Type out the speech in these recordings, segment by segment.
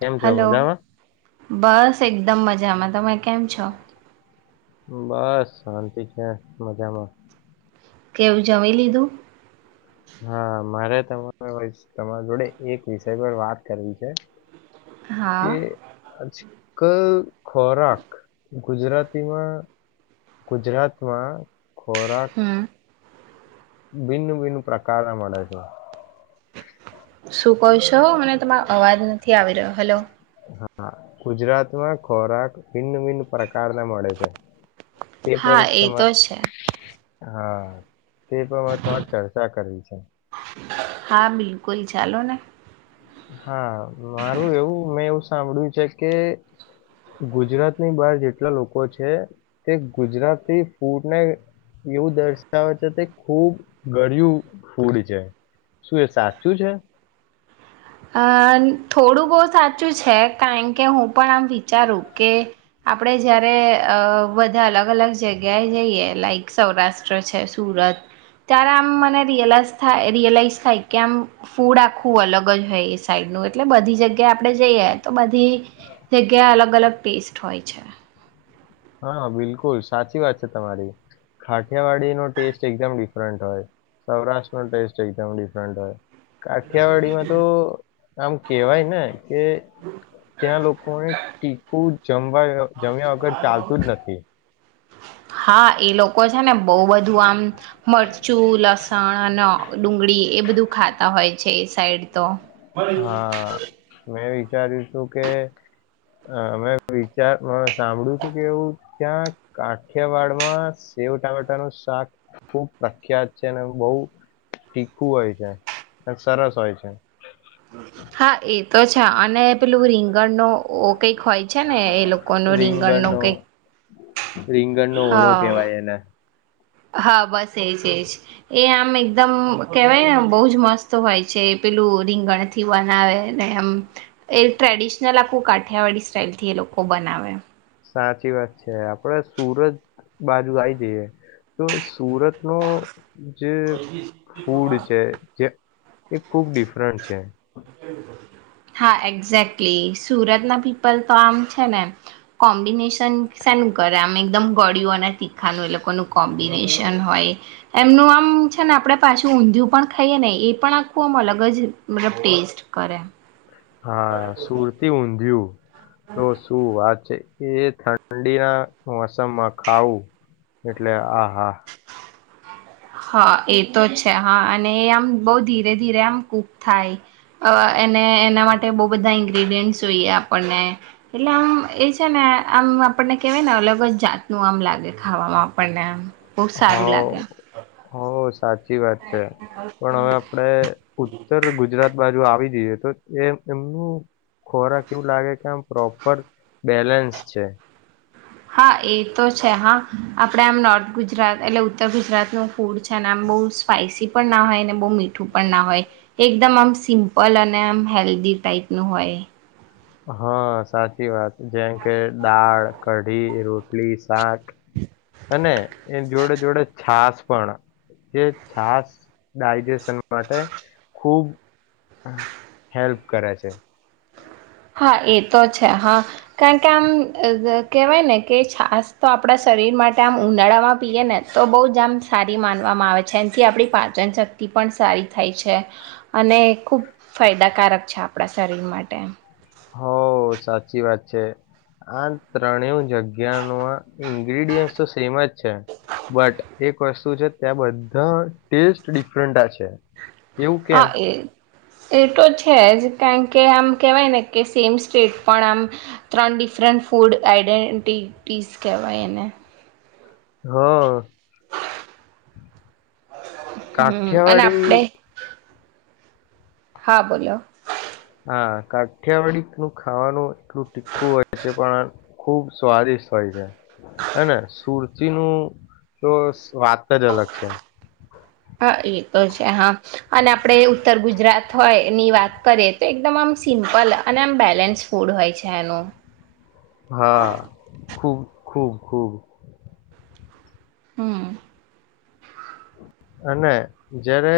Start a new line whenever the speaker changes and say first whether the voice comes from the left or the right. left: કેમ છો
right: હલો,
left: મજામાં?
right: બસ એકદમ મજા મજામાં તમે કેમ છો?
left: બસ શાંતિ છે મજામાં.
right: કેવું જમી લીધું?
left: હા મારે તમારે તમારા જોડે એક વિષય પર વાત કરવી છે.
right: હા
left: કે જ ક ખોરાક. ગુજરાતીમાં ગુજરાતમાં. ખોરાક
right: હમ
left: ભિન્ન ભિન્ન પ્રકાર ના મળે છે.
right: શું કહો છો, મને તમારો અવાજ નથી આવી રહ્યો. હલો.
left: હા, ગુજરાતમાં ખોરાક ભિન્ન ભિન્ન પ્રકાર ના મળે છે. તે પર
right: હા, એ
left: તમા
right: તો છે.
left: હા, તે તમાર તમારે ચર્ચા કરવી છે.
right: હા, બિલકુલ ચાલો ને.
left: હા, મારું એવું મેં એવું સાંભળ્યું છે કે ગુજરાતની બહાર જેટલા લોકો છે તે ગુજરાતી ફૂડને એવું દર્શાવે છે તે ખૂબ ગળિયું ફૂડ છે. શું એ સાચું છે?
right: હા, થોડું બહું સાચું છે કારણ કે હું પણ આમ વિચારું કે આપડે જારે અહ બધા અલગ અલગ જગ્યાએ જઈએ લાઈક સૌરાષ્ટ્ર છે સુરત ત્યારે આમ મને રિયલાઈઝ થાય રિયલાઈઝ થાય કે આમ ફૂડ આખું અલગ જ હૈ એ સાઈડ નું એટલે બધી જગ્યા આપ આપડે જઈએ તો બધી જગ્યા અલગ અલગ ટેસ્ટ હોય છે.
left: હા, બિલકુલ સાચી વાત છે તમારી. ખાઠિયાવાડીનો ટેસ્ટ એકદમ ડિફરન્ટ હોય. સૌરાષ્ટ્રનો ટેસ્ટ એકદમ ડિફરન્ટ હોય. કાઠિયાવાડીમાં તો આમ કેવાય ને કે ત્યાં લોકોને ટીકું જમવા જમ્યા વગર ચાલતું જ નથી.
right: હા, એ લોકો છે ને બહ બધું આમ મરચું લસણ અને ડુંગળી એ બધું ખાતા હોય છે એ સાઈડ તો.
left: હા. મેં એ વિચાર્યું છું કે અહ મેં વિચાર સાંભળ્યું છું કે એવું ત્યાં કાઠિયાવાડમાં સેવ ટામેટાનુંું શાક ખુબ પ્રખ્યાત છે અને બહ તીખું હોય છે અને સરસ હોય છે
right: હા, એતો છે અને પેલું રીંગણ નો ઓ કઈક હોય છે ને એ લોકોનું રીંગણ નું
left: રીંગણનો
right: કઈક
left: રીંગણનો ઓળો
right: હા.
left: કેવાય એને
right: હા, બસ સેજ એજ એ આમ એકદમ કેવાય ને બહુ જ મસ્ત હોય છે પેલું રીંગણથી બનાવે ને એમ એ ટ્રેડિશનલ આખું કાઠિયાવાડી સ્ટાઈલથી એ લોકો બનાવે
left: સાચી વાત છે, આપડે સુરત બાજુ આઈ જઈએ. તો સુરતનો જે ફૂડ છે જે એ ખુબ ડિફરન્ટ છે.
right: હા એક્ઝેક્ટલી સુરતના પીપલ તો આમ છે ને કોમ્બિનેશન સાનું કરે આમ એકદમ ગળિયું અને તીખાનું એ લોકોનું કોમ્બિનેશન હોય એમનું આમ છે ને આપડે પાછું ઊંધિયું પણ ખાઈએ ને એ પણ આખું આમ અલગ જ મતલબ ટેસ્ટ કરે
left: હા સુરતી ઊંધિયું તો શું વાત છે. એ ઠંડીના મોસમમાં ખાવું એટલે આહા.
right: હા એ તો જ છે હા અને એ આમ બહ ધીરે ધીરે આમ કૂક થાય એને એના માટે બહ બધા ઇન્ગ્રીડિયન્ટ જોઈએ આપણને એટલે આમ એ છે ને આમ આપણને કેહેવાય ને અલગ અલ જાતનું આમ લાગે ખાવામાં આપણને આમ. બહ સારું લાગ્યા.
left: હોશ. સાચી વાત છે પણ હવે આપડે ઉત્તર ગુજરાત બાજુ. જો આવી જઈએ તો એ એમનું ખોરાક એવું લાગે કે આમ પ્રોપર બેલેન્સ છે.
right: હા એ તો છે હા આપણે આમ નોર્થ ગુજરાત એટલે ઉત્તર ગુજરાતનું ફૂડ છે ને આમ બહુ સ્પાઈસી પણ ના હોય ને બહુ મીઠું પણ ના હોય એકદમ આમ સિમ્પલ અને આમ હેલ્ધી ટાઈપનું હોય.
left: હા સાચી વાત જેમ કે દાળ કઢી રોટલી. શાક અને એ જોડે જોડે છાસ. પણ જે છાસ ડાયજેશન માટે ખુબ હેલ્પ કરે છે.
right: હા એ તો છે હા કારણ કે આમ કહેવાય ને કે છાસ તો આપણા શરીર માટે આમ ઉનાળામાં પીએ ને તો બહુ જ આમ સારી માનવામાં આવે છે એનાથી આપણી પાચન શક્તિ પણ સારી થાય છે અને ખૂબ ફાયદાકારક છે આપણા શરીર માટે.
left: હો સાચી વાત છે આ ત્રણે જગ્યામાં ઇન્ગ્રીડિયન્ટ તો સેમ જ છે બટ એક વસ્તુ છે ત્યાં બધા ટેસ્ટ ડિફરન્ટ છે. એવું કેમ
right: હા એ. એ તો છે જ કારણ કે આમ કહેવાય ને કે સેમ સ્ટેટ પણ આમ ત્રણ ડિફરન્ટ ફૂડ આઈડેન્ટિટીસ કહેવાયને.
left: હા.
right: હમ અને
left: કાઠ્યાવાડી.
right: આપણે હા બોલોલો.
left: હા કાઠિયાવાડી નું ખાવાનું એટલું ટીખું હોય છે પણ ખૂબ સ્વાદિષ્ટ હોય છે હને સુરતીનુંું તો વાત જ અલગ છે.
right: હા એ તો છે હા અને આપણે ઉત્તર ગુજરાત હોય ની વાત કરીએ તો એકદમ આમ સિમ્પલ અને આમ બેલેન્સ ફૂડ હોય છે એનું.
left: હા ખુબ ખૂબ ખૂબ.
right: હમ.
left: અને જ્યારે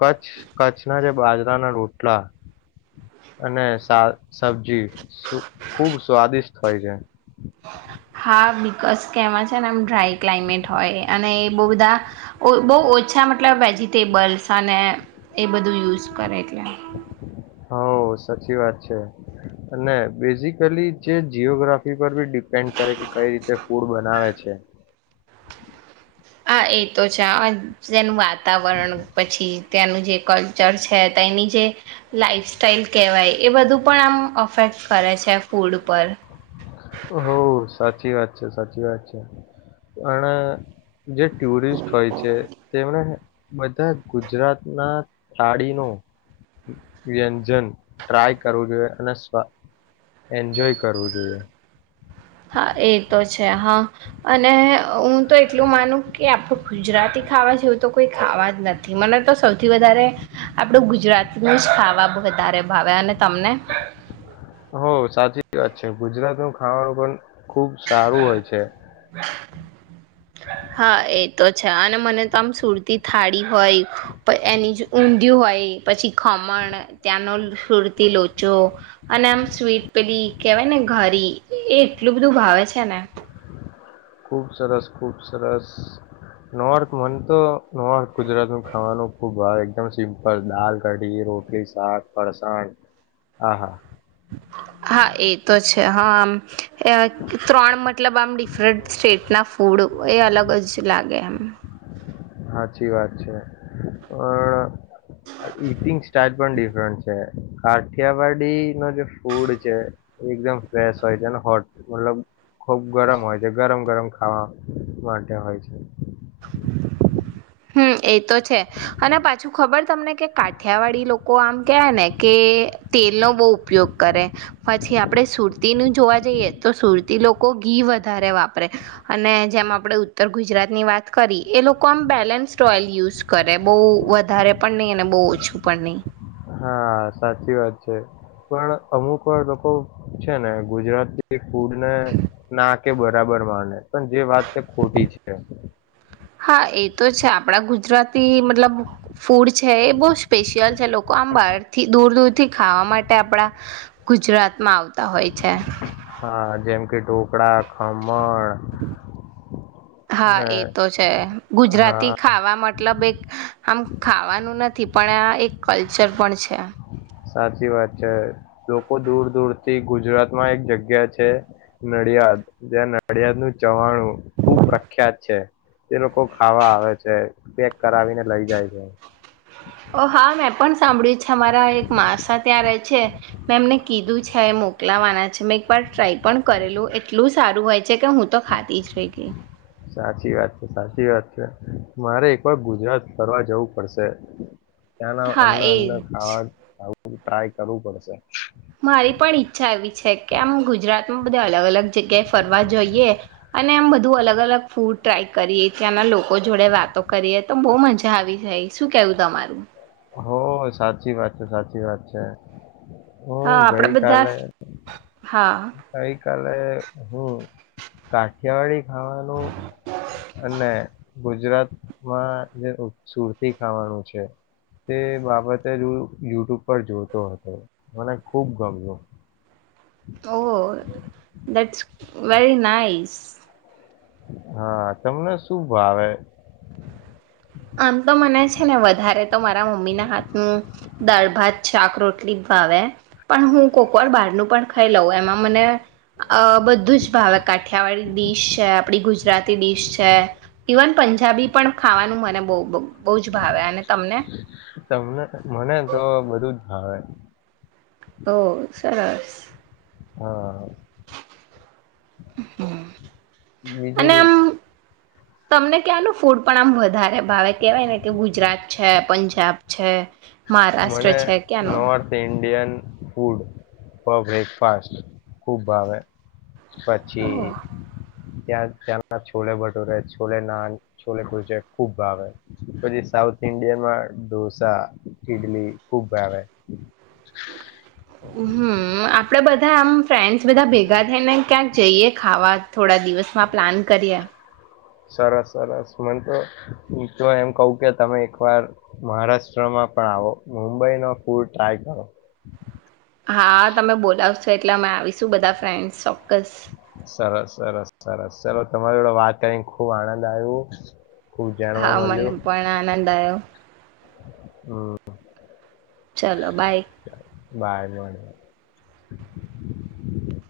left: કચ્છ કચ્છના જે બાજરાના રોટલા અને સા સબ્જી ખૂબ સ્વાદિષ્ટ હોય છે.
right: હા બિકઝ કેવા છે ને એમ ડ્રાય ક્લાઇમેટ હોય અને એ બહ બધા બહ ઓછા મતલબ જી તે બલસને. એ બધું યુઝ કરે એટલે.
left: હ સાચી વાત છે અને બેઝિકલી જે જીઓગ્રાફી પર બી ડિપેન્ડ કરે કે કઈ રીતે ફૂડ બનાવે છે.
right: હા એ તો છે જેનું વાતાવરણ પછી ત્યાંનું જે કલ્ચર છે તેની જે લાાઈફસ્ટાઈલ કહેવાય એ બધું પણ આમ અફેક્ટ કરે છે ફૂડ પર.
left: હો સાચી વાત છે સાચી વાત છે પણ. જે ટુરિસ્ટ હોય છે તેમને બધા ગુજરાતના થાળી ન વ્યંજન ટ્રાય કરવું જોઈએ અને એન્જોય કરવું જોઈએ.
right: હા એ તો છે હા અને હું. તો એટલું માનું કે આપું ગુજરાતી ખાવા જેવું તો કોઈ ખાવા જ નથી મને તો સૌથી વધારે આપણું ગુજરાતીનું જ ખાવા વધારે ભાવે અને તમને.
left: હો સાચી વાત છે ગુજરાત નું ખાવાનું પણ. ખુબ સારું હોય છે.
right: હા એ તો છે અને મને તો આમ સુરતી થાળી હોય એની જ ઊંધિય હોય પછી ખમણ ત્યાંનો સુરતી લોચો અને આમ સ્વીટ પેલી કેહેવાય ને ઘરી એ એટલું બધું ભાવે છે. છેના.
left: ખુબ સરસ ખુબ સરસ નોર્થ મને તો નોર્થ ગુજરાત નું ખાવાનું ખુબ ભ એકદમ સિમ્પલ દાલ કઢી રોટીલી શાક ફસાણ આહા.
right: હા એ તો છે હા આમ ત્રણ મતલબ આમ ડિફરન્ટ સ્ટેટના ફૂડ એ અલગ જ લાગે એમ. હમ
left: સાચી વાત છે પણ ઇટિંગ સ્ટાટ પણ ડિફરન્ટ છે. કાઠિયાવાડી ન જે ફૂડ છે એકદમ ફ્રેશ હોય છે અને હોટ મતલબ ખુબ ગરમ હોય છે ગરમ ગરમ ખાવા માટે હોય છે.
right: [inaudible] હમ એ તો છે અને પાછું ખબર તમને કે કાઠિયાવાડી લોકો આમ કહે ને કે તેલનો બહુ ઉપયોગ કરે પછી આપણે સુરતીનું જોવા જઈએ તો સુરતી લોકો ઘી વધારે વાપરે અને જેમ આપણે ઉત્તર ગુજરાતની વાત કરી એ લોકો આમ બેલેન્સ સ્ટઓલ યુઝ કરે બહઉ વધારે પણ નહી અને બહુ ઓછું પણ નહી.
left: હા સાચી વાત છે પણ અમુક વાર લોકો છે ને ગુજરાતી ફૂડને ના કે બરાબર મા પણ જે વાત છે ખોટી છે.
right: હા એ તો છે આપણા ગુજરાતી મતલબ ફૂડ છે એ બહુ સ્પેશિયલ છે લોકો આમ બહારથી દૂર દૂર થી ખાવા માટે આપડા ગુજરાતમાં આવતા. તા હોય છે.
left: હા જેમ કે ઢોકળા ખમણ
right: હા
left: ને
right: એ તો છે
left: હા
right: ગુજરાતી ખાવા મતલબ એક આમ ખાવાનું નથી પણ એક કલ્ચર પણ છે.
left: સાચી વાત છે લોકો દૂર દૂર થી ગુજરાતમાં એક જગ્યા છે નડિયાદ જ્યાં નડિયાદ નું ચવાણું ખુબ પ્રખ્યાત છે તે લોકો ખાવા આવે છે પેક કરાવીને લઈ જાય છે.
right: ઓ હા મેં પણ સાંભળ્યું છે અમારા એક માસા ત્યાં રહે છે મેં એમને કીધું છે મોકલાવાના છે મેં એકવાર ટ્રાય પણ કરેલું એટલું સારું હોય છે કે હું તો ખાધી જ રહી ગઈ.
left: સાી વાત છે સાચી વાત છે મારે એક વાર ગુજરાત ફર જવું પડશે. ત્યાંના
right: હા
left: અન્ન અન્ન
right: એજ
left: ખાવા બું ટ્રાય કરવું પડશે.
right: મારી બધ અલગ અલગ જગ્યાએ ફરવા જોઈએ અને એમ બધું અલગ અલગ ફૂડ ટ્રાય કરીએ ત્યાંના લોકો જોડે વાતો કરીએ તો બહુ મજ જ આવી ભાઈ શું કેવું તમારું
left: હો સાચી વાત છે સાચી વાત છે.
right: હા
left: હું
right: આપડા બધા હા.
left: ગઈ કલે હું કાઠિયાવાડી ખાવાનું અને ગુજરાતમાં જે સુરતી ખાવાનું છે તે બાબતે જ યુટ્યુબ પર જોતો હતો મને ખુબ ગમ્યું.
right: ઓ દેટસ વેરી નાઇસ.
left: હા તમને શું ભાવે
right: આમ તો મને છે ને વધારે તો મારા મમ્મીના હાથનું દાલ ભાત શાક રોટલી ભાવે પણ હું કોકવાર બહારનું ખાઈ લઉ એમાં મને બધું જ ભાવે કાઠિયાવાડી ડીશ છે આપડી ગુજરાતી ડીશ છે ઇવન પંજાબી પણ ખાવાનું મને બ બ
left: તમને મને તો બધું જ હા.
right: તો સરસ
left: હા.
right: અને
left: બીજું
right: અમ તમને ક્યાનું ફૂડ પણ આમ વધારે ભાવે કેવાય ને કે ગુજરાત છે પંજાબ છે. મહારાષ્ટ્ર
left: મને
right: છે ક્યાંનું
left: north Indian food uh breakfast ખુબ ભાવે. પછી ત્યાં ત્યાંના છોલે ભટૂરે છોલે નાન છોલે કુરચે ખુબ ભાવે પછી સાઉથ ઇન્ડિયનમાં ઢોસા ઈડલી ખુબ ભાવે.
right: બા આમ ફ્રેન્ડસ બધા ભેગા થઈ ને ક્યાંક જઈએ ખાવા થોડા દિવસમાં પ્લાન કરીએ.
left: સરસ સરસ મને તો હું તો એમ કહું કે તમે એકવાર મહારાષ્ટ્રમાં પણ આવો મુંબઈ નો ફૂડ ટ્રાય કરો.
right: હા તમે બોલાવશો એટલે અમે આવીશું બધા ફ્રેંડ્સ.
left: સરસ. સરસ સરસ ચાલો તમારી જોડે વાત કરીને ખુબ આનંદ આયુ.
right: હા મને પણ આનંદ આવયો.
left: હમ.
right: ચલો બાય.
left: ભાર મળડ [unintelligible]